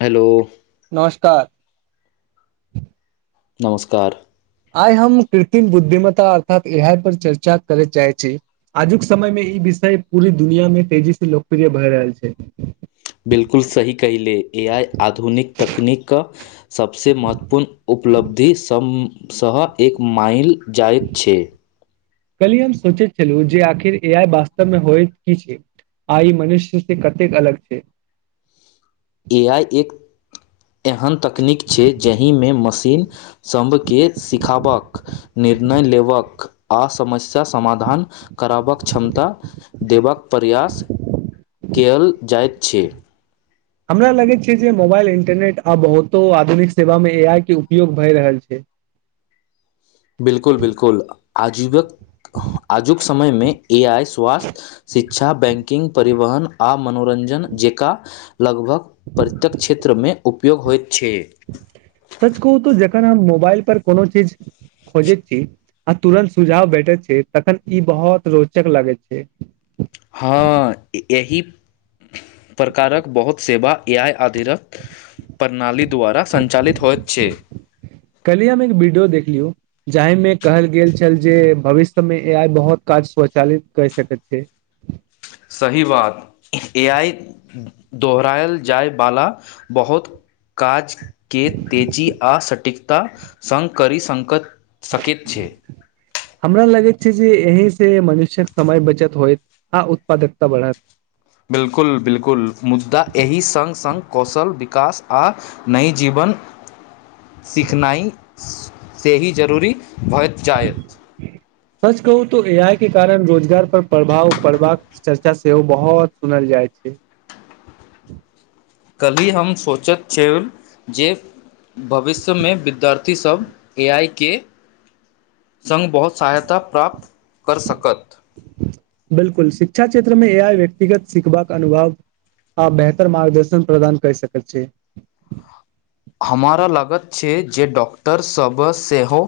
Hello ता नमस्कार आइ हम कृत्रिम बुद्धिम्ता अर्थात इहा पर चर्चा करे चाहे छी आजुक समय में ई पूरी दुनिया मे तेजी से लोकप्रिय भए रहल छै बिल्कुल सही कहिले ए आइ आधुनिक तकनीकके सबसँ सँव एक माइल जाइत छै कलि हम सोचैत छलहुँ जे आखिर ए आ वास्तव में होइत की छै आइ मनुष्य से कतेक अलग छै ए आइ एक एहन तकनीक छै जहि में मशीन सभके सिखबाक नहि निर्णय लेबबक आ समस्या समाधान करबाकक क्षमता देबाक परड़ प्रयास केल जाइत छै हमरा लगैत छै जे मोबाइल इंन्टरनेट आ बहुतो आधुनिक सेवा में ए आइ के उपयोग भए रहल छै [inaudible] बिलकुल बिलकुल आ जीवक आजुक समय मे ए आई स्वास्थ्य शिक्षा बैंकिंग पर परिवहन आ मनोरंजन जका लगभग प्रत्येक क्षेत्र में उपयोग होइत छै सच कहू तऽ जखन हम मोबाइल पर कोनो चीज खोजैत छी आ तुरन्त सुझाव भेटैत छै तखन ई बहुत रोचक लगैत छै [inaudible] हाँ यही प्रकारक बहुत सेवा ए आइ अधिरत प्रणाली द्वारा संचालित होइत छै जाहि में कहल गेल छल जे भविष्य में ए आइ बहुत काज स्वचालित कए सकैत छै [inaudible] सही बात ए आइ दोहरायल जाय वाला बहुत काज के तेजी आ सटीकता संग करी सक छै हमरा लगैत छै जे एहि सँ मनुष्यक समय बचत होइत आ उत्पादकता बढ़त बिल्कुल बिल्कुल कास आ नहि जीवन सीखनाइ सँ ही जरूरी भइत जाइत सच कहू तो ए आई के कारण रोजगार पर प्रभाव पड़बाक चर्चा सेहो बहुत सुनल जाय जाय छै कल्ही हम सोचैत छिय जे भविष्य में विद्यार्थी सभ ए आइ के संग बहुत सहायता प्राप्त कर सकत बिलकुल शिक्षा क्षेत्र में ए आइ व्यक्तिगत सिखबाक अनुभव आ बेहतर मार्गदर्शन प्रदान कए सकैत छै हमारा लागत छै जे डॉक्टर सभ सेहो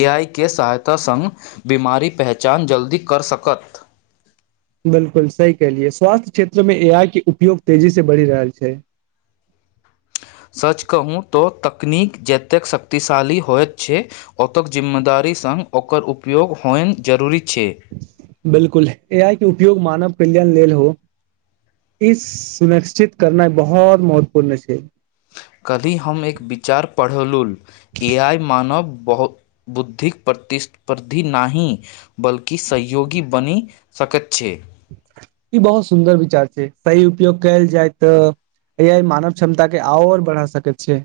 ए आई के सहायता संग बीमारी पहचान पहचान जल्दी कर सकत [inaudible] बिलकुल सही कहलिये स्वास्थ्य क्षेत्र मे ए आइ के उपयोग तेजी से बढ़ि रहल छै [inaudible] सच कहू तो तकनीक जतेक शक्तिशाली होइत छै ओतेक जिम्मेदार संग ओकर उपयोग होइ जरूरी छै बिलकुल ए आइ उपयोग मानव कल्याण लेल हो इस सुरक्षित करना बहुत महत्वपूर्ण छै कली हम एक विचार पढ़लहु ए आइ मानब बहुत बुद्धिके प्रति स्पर्धी नहि बल्कि सहयोगी बनि सकैत छै ई बहुत सुन्दर विचार छै सही उपयोग कयल जाय तऽ ए आइ मानव क्षमता के आओर बढ़ा सकैत छियै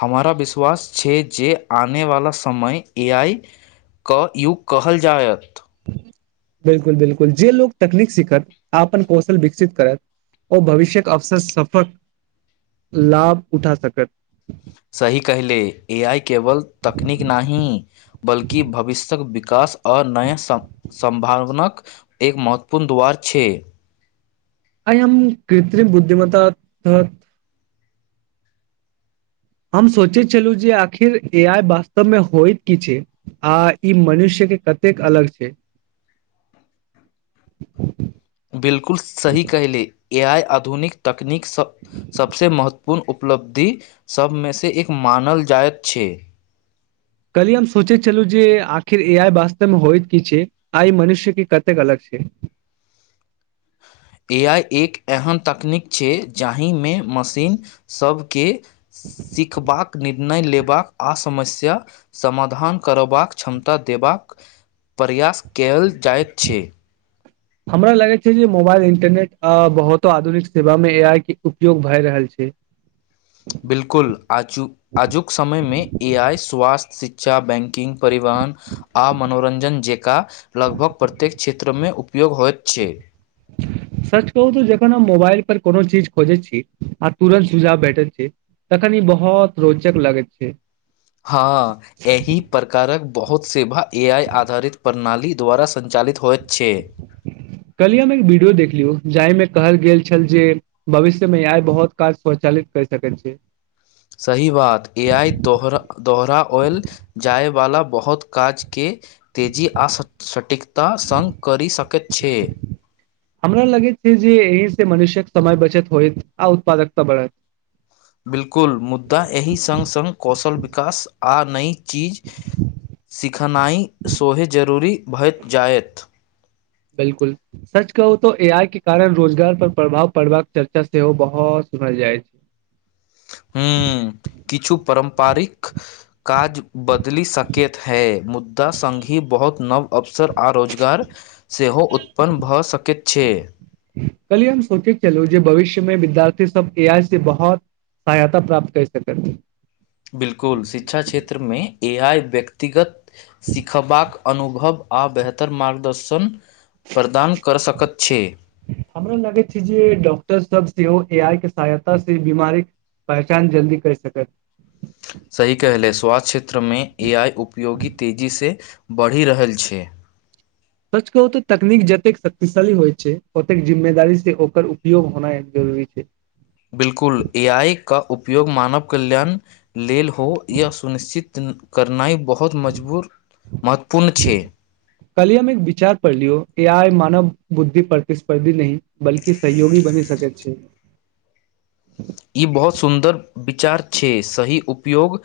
हमारा विश्वास छै जे आने वाला समय ए आई क यूग कहल जायत बिलकुल बिलकुल जे लोको तकनीक सिखत अपनन कौशल विकसित करत ओ भविष्य्यकके अवसर सफक लाभ उठा सकत सही कहले ए आई केवल तकनीक नहि बल्कि भविष्यक विकास आ नया सम संभावनक एक महत्वपूर्ण द्वार छै आय हम कृत्रिम बुद्धिमता हम सोचैत छलहुँ जे आखिर ए आइ वास्तवमे होइत की छै आ ई मनुष्य कतेक अलग छै बिलकुल सही कहले ए आइ आधुनिक तकनीक स सबसँ महत्व पूर्ण उपलब्धि सभमेसँ एक मानल जाइत छै कहली हम सोचे छलहु जे आखिर ए आ वास्तव मे होइत की छै आइ मनुष्य के कतेक अलग छै [unintelligible] ए आइ एक एहन तकनीक छै जाहिमे मशीन सभके सीखबाक निर्णय लेबाक आओर समस्या समाधान करबाक क्षमता देबाक [inaudible] प्रयास कैल जाइत छै [inaudible] हमरा लगे छै जे मोबाइल इंटरनेट अ बहुतो आधुनिक सेवा मे ए आइ के उपयोग भए रहल छै [inaudible] बिल्कुल आजुक आजुक समयमे ए आइ स्वास्थ्य शिक्षा बैंकिंग परिवहन आ मनोरंजन जेका लगभग प्रत्येक क्षेत्रमे उपयोग होइत छै [unintelligible] सर्च कहू तऽ जखन हम मोबाइल पर कोनो चीज खोजैत छी आ तुरंत सुझाव भेटैत छै तखन ई बहुत रोचक लगैत छै हँ एहि प्रकारक बहुत सेवा ए आइ आधारित प्रणाली द्वारा संचालित होयत कलहि हम एक वीडियो देखलु लियौ जाइमे कहल गेल छल जे भविष्यमे आइ बहुत काज स्वचालित करि सकैत छै सही बात ए आई दोहरा ऑयल जायवलाा बहुत काज के तेजी आ सटीकता संग करी सकैत छै हमरा लगैत छै जे एहिसँ मनुष्य्यक समय बचत होइत आ उत्पादकता बढ़त बिलकुल मुद्दा एहि संग संग कौशल विकास आ नई चीज सिखनाइ सोहे जरूरी भइत जायत बिलकुल सच कहू त ए आइ के कारण रोजगार पर प्रभाव पड़बाक चर्चा सेहो बहुत सुनल जाइ छै हूं किछु परम्पारिक काज बदलि सकैत है मुद्दा संगही बहुत नव अवसर आ रोजगार सेहो उत्पन्न भऽ सकैत छै से हम सोचैत चलौं जे भविष्य में विद्यार्थी सब एआइ से बहुत सहायता प्राप्त करि सकत बिल्कुल शिक्षा क्षेत्र में ए आइ व्यक्तिगत सिखबाक अनुभव आओर बेहतर मार्गदर्शन प्रदान कऽ सकैत छै। हमरा लागय छै जे डॉक्टर सब सेहो एआइ के सहायता से ई बीमारीक पहचान जल्दी कय सकत सही कहले स्वास्थ्य क्षेत्र में ए आइ उपयोगी तेजी सँ बढ़ि रहल छै सच कहू तऽ तकनीक जतेक शक्तिशाली होइ छै ओतेक जिम्मेदारी से ओकर उपयोग होनाय भी छै बिलकुल ए आई का उपयोग मानव कल्याण लेल हो यह सुनिश्चित करनाइ बहुत मजबूर महत्वपूर्ण छै कल्हि हम एक विचार पढ़लियौ ए आइ मानव बुद्धि प्रतिस्पर्धी नहीं बल्कि सहयोगी बनि सके छै [inaudible] ई बहुत सुन्दर विचार छै सही उपयोग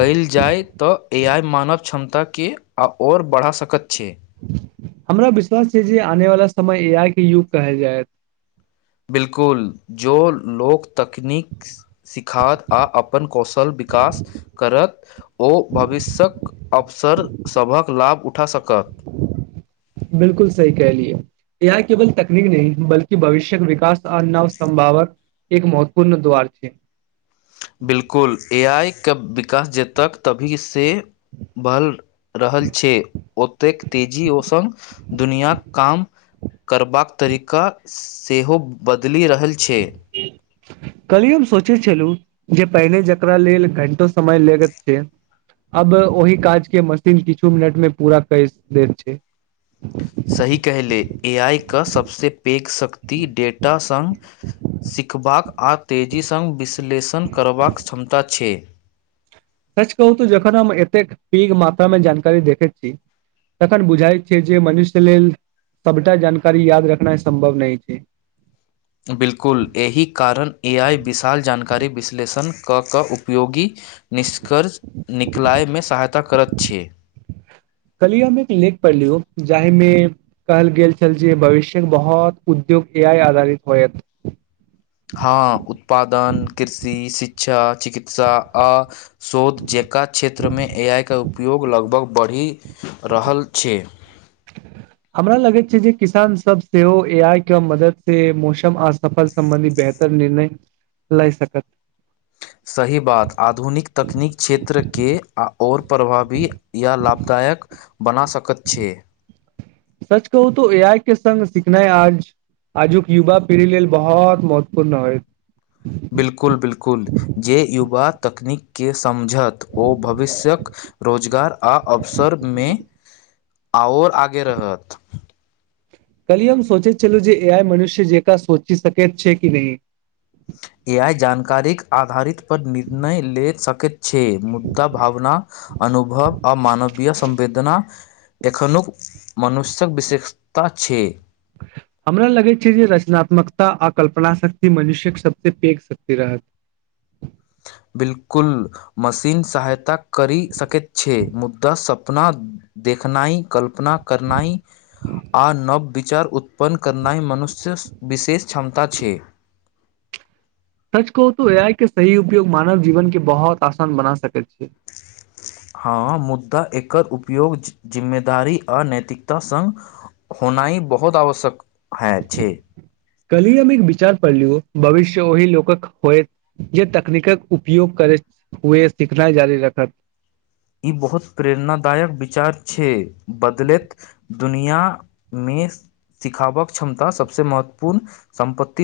कयल जाय तऽ एआइ मानव क्षमता के आओर बढ़ा सकैत छै हमरा विश्वास छै जे आने वला समय ए आइ के युग कहल जायत बिलकुल जो लोक तकनीक सिखात आ अपन कौशल विकास करत ओ भविष्यक अवसर सभक लाभ उठा सकत बिलकुल सही कह लियए एआई केवल तकनीक नहि बल्की भविष्य्यक विकास आ नव समभावक एक महत्वपूर्ण द्वार छै बिलकुल ए आई के विकास जतक तभी से बहल रहल छै ओतेक तेजी ओ संग दुनीयाक काम करबाक तरीका सेहो बदली रह कलिये हम सोचे चलू जे पहिने जेकरा लेल घंटो समय लगैत छै अब ओहि काजके मशीन किछु मिनट मे पूरा कय देैत छै सही कहले ए आइ के सभसँ पेघ शक्ति डेटा सङ्ग सिखबाक आ तेजी सङ्ग विश्लेषण करबाक क्षमता छै सच कहू त जखन हम एतेक पैघ मात्रा में जानकारी देखै छी तखन बुझाइत छै जे मनुष्य लेल सबटा जानकारी याद रखना सम्भव नहि छै बिल्कुल, एहि कारण क क उपयोगी निष्कर्ष निकलाय में सहायता करैत छै कलि हममे एक लेख पढ़लीयो जाहिमे कहल गेल छल जे भविष्यके बहुत उद्योग ए आइ आधारित होयत [inaudible] हँ उत्पादन कृषि शिक्षा चिकित्सा आ शोध जेका क्षेत्र में ए आइ का उपयोग लगभग बढ़ि रहल छै [unintelligible] हमरा लगैत छै जे किसान सब सेहो ए आइ के मदद से मौसम अ सफल सम्बंधी बे निर्णय लए सकत सही बात आधुनिक तकनीक क्षेत्र के आओर प्रभावी या लाभदायक लायक सच कहू तऽ ए आइ के संग सिखनाइ आज आजुक युवा पीढ़ी लेल बहुत महत्वपूर्ण होयत बिलकुल बिलकुल जे युवा तकनीक के समझत ओ भविष्यक रोजगार आ अवसर मे आओर आगे रहत कल हम सोचे चलू जे ए आइ मनुष्य जेका सोचि सके छै कि नहि ए आइ जानकारी आधारित पर निर्णय ले सकैत छै मुद्दा भावना अनुभव आ मानवीय संवेदना एखनहुक मनुष्यक विशेषता छै हमरा लगै छै जे रचनात्मकता आ कल्पना शक्ति मनुष्यक सभसँ पैघ शक्ति रहत [inaudible] बिल्कुल मशीन सहायता करि सकैत छै मुदा सपना दे लिखनाइ कल्पना करनाइ आ नव विचार उत्पन्न करनाइ मनुष्य विशेष क्षमता छै [inaudible] सच कह तो ए आइ के सही उपयोग मानव जीवन के बहुत आसान बना सकैत छियै हाँ, मुदा एकर उपयोग जिम्मेदारी आ नैतिकता स होनाई बहुत आवश्यक है छै कली अमे विचार पड़लिय भविष्य ओहि लोकक होयत जे तकनीकक उपयोग कर हुए सिखनाइ जारी रखत ई बहुत प्रेरणादायक विचार छै बदलैत दुनिया मे सिखावक क्षमता सभसँ महत्वपूर्ण संपति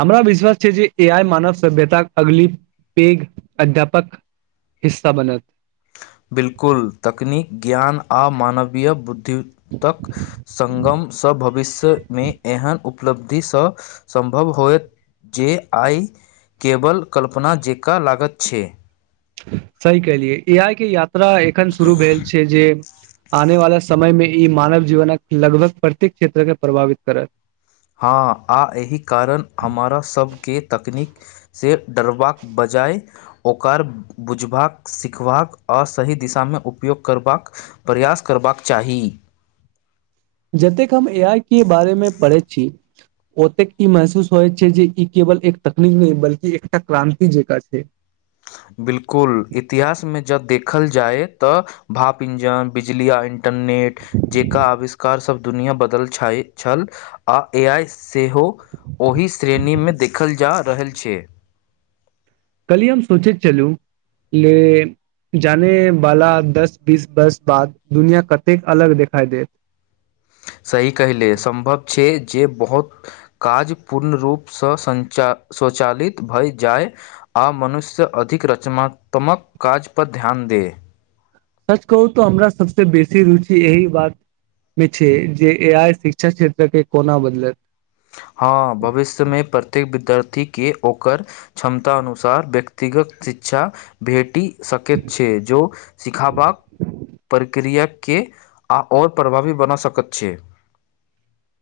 हमरा विश्वास छै जे ए आइ मानव सभ्यताक अगली पैघ अध्यापक हिस्सा बनत बिलकुल तकनीक ज्ञान आ मानवीय बुद्धि संगमसँ भविष्यमे एहन उप उपलब्धिसँ सम्भव होयत जे आइ केबल कल्पना जेकाँ लागत छै सही कहलियै ए आइ के यात्रा एखन शुरू भेल छै जे आने वाला समय में ई मानव जीवनक लगभग प्रत्येक क्षेत्र के प्रभावित करत हँ आ एहि कारण हमरा सभके तकनीक से डरबाक बजाय ओकर बुझबाक सिखबाक असहित दिशामे उपयोग करबाक प्रयास करबाक चाही [inaudible] जतेक हम ए आइ के बारे मे पढ़ै छी ओतेक ई महसूस होइ छै जे ई के बल एक तकनीक नहि बलि एकटा क्रान्ति जेका छै बिलकुल इतिहासमे जब देखल जाय तऽ भाप इंजन बिजली आ इं इन्टरनेट जेका आविष्कार सब दुनिया बदल छल आ ए आइ सेहो ओहि श्रेणीमे देखल जा रहल छै कली हम सोचैत छलू ले जाने वाला दस बीस वर्ष बाद दुनिया कतेक अलग देखाई देत [inaudible] सही कहले सम्भव छै जे बहुत काज पूर्ण रूपसँ संचित स्वचालित भए जाय आ मनुष्य अधिक रचनात्मक काज पध ध्यान दे सच कहू तऽ हमरा सबस बेसी रुचि यही बात मे छै जे ए आइ शिक्षा क्षेत्र मे कोना बदलत हँ भविष्यमे प्रत्येक विद्यार्थीके ओकर क्षमताननुसार व्यक्तिगत शिक्षा भेटि सकैत छै जो सिखबाक प्रक्रिया के आ आओर प्रभावी बना सकैत छियै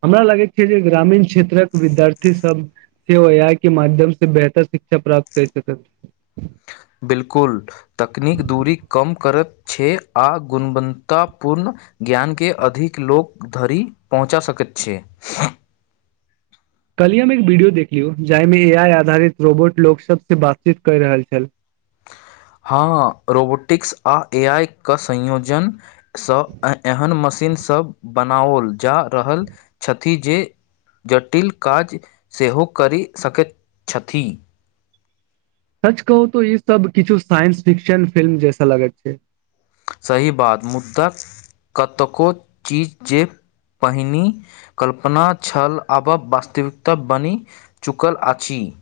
हमरा लागैत छै जे ग्रामीण क्षेत्रक विद्यार्थी सब सेहो ए आई के माध्यम से बेहतर शिक्षा प्राप्त केर सकत बिलकुल तकनीक दूरी कम करैत छै आ गुणवत्तापूर्ण ज्ञान के अधिक लोक धरि पहुँचा सकैत छै [inaudible] कल्हि हम एक वीडियो देख लियौ जाहिमे ए आइ आधारित रोबोट लोक सबसँ बातचीत कर रहल छल [inaudible] हँ रोबोटिक्स आ ए आई के संयोजनसँ एहन मशीन सभ बनाओल जा रहल छथि जे जटिल काज सेहो करि सकैत छथि सच कहू तो ई सब किछु साइंस फिक्शन फिल्म जैसा लगैत छै सही बात मुद्दा कतको चीज जे पहिनी कल्पना छल आब वास्तविकता बनि चुकल अछि [inaudible]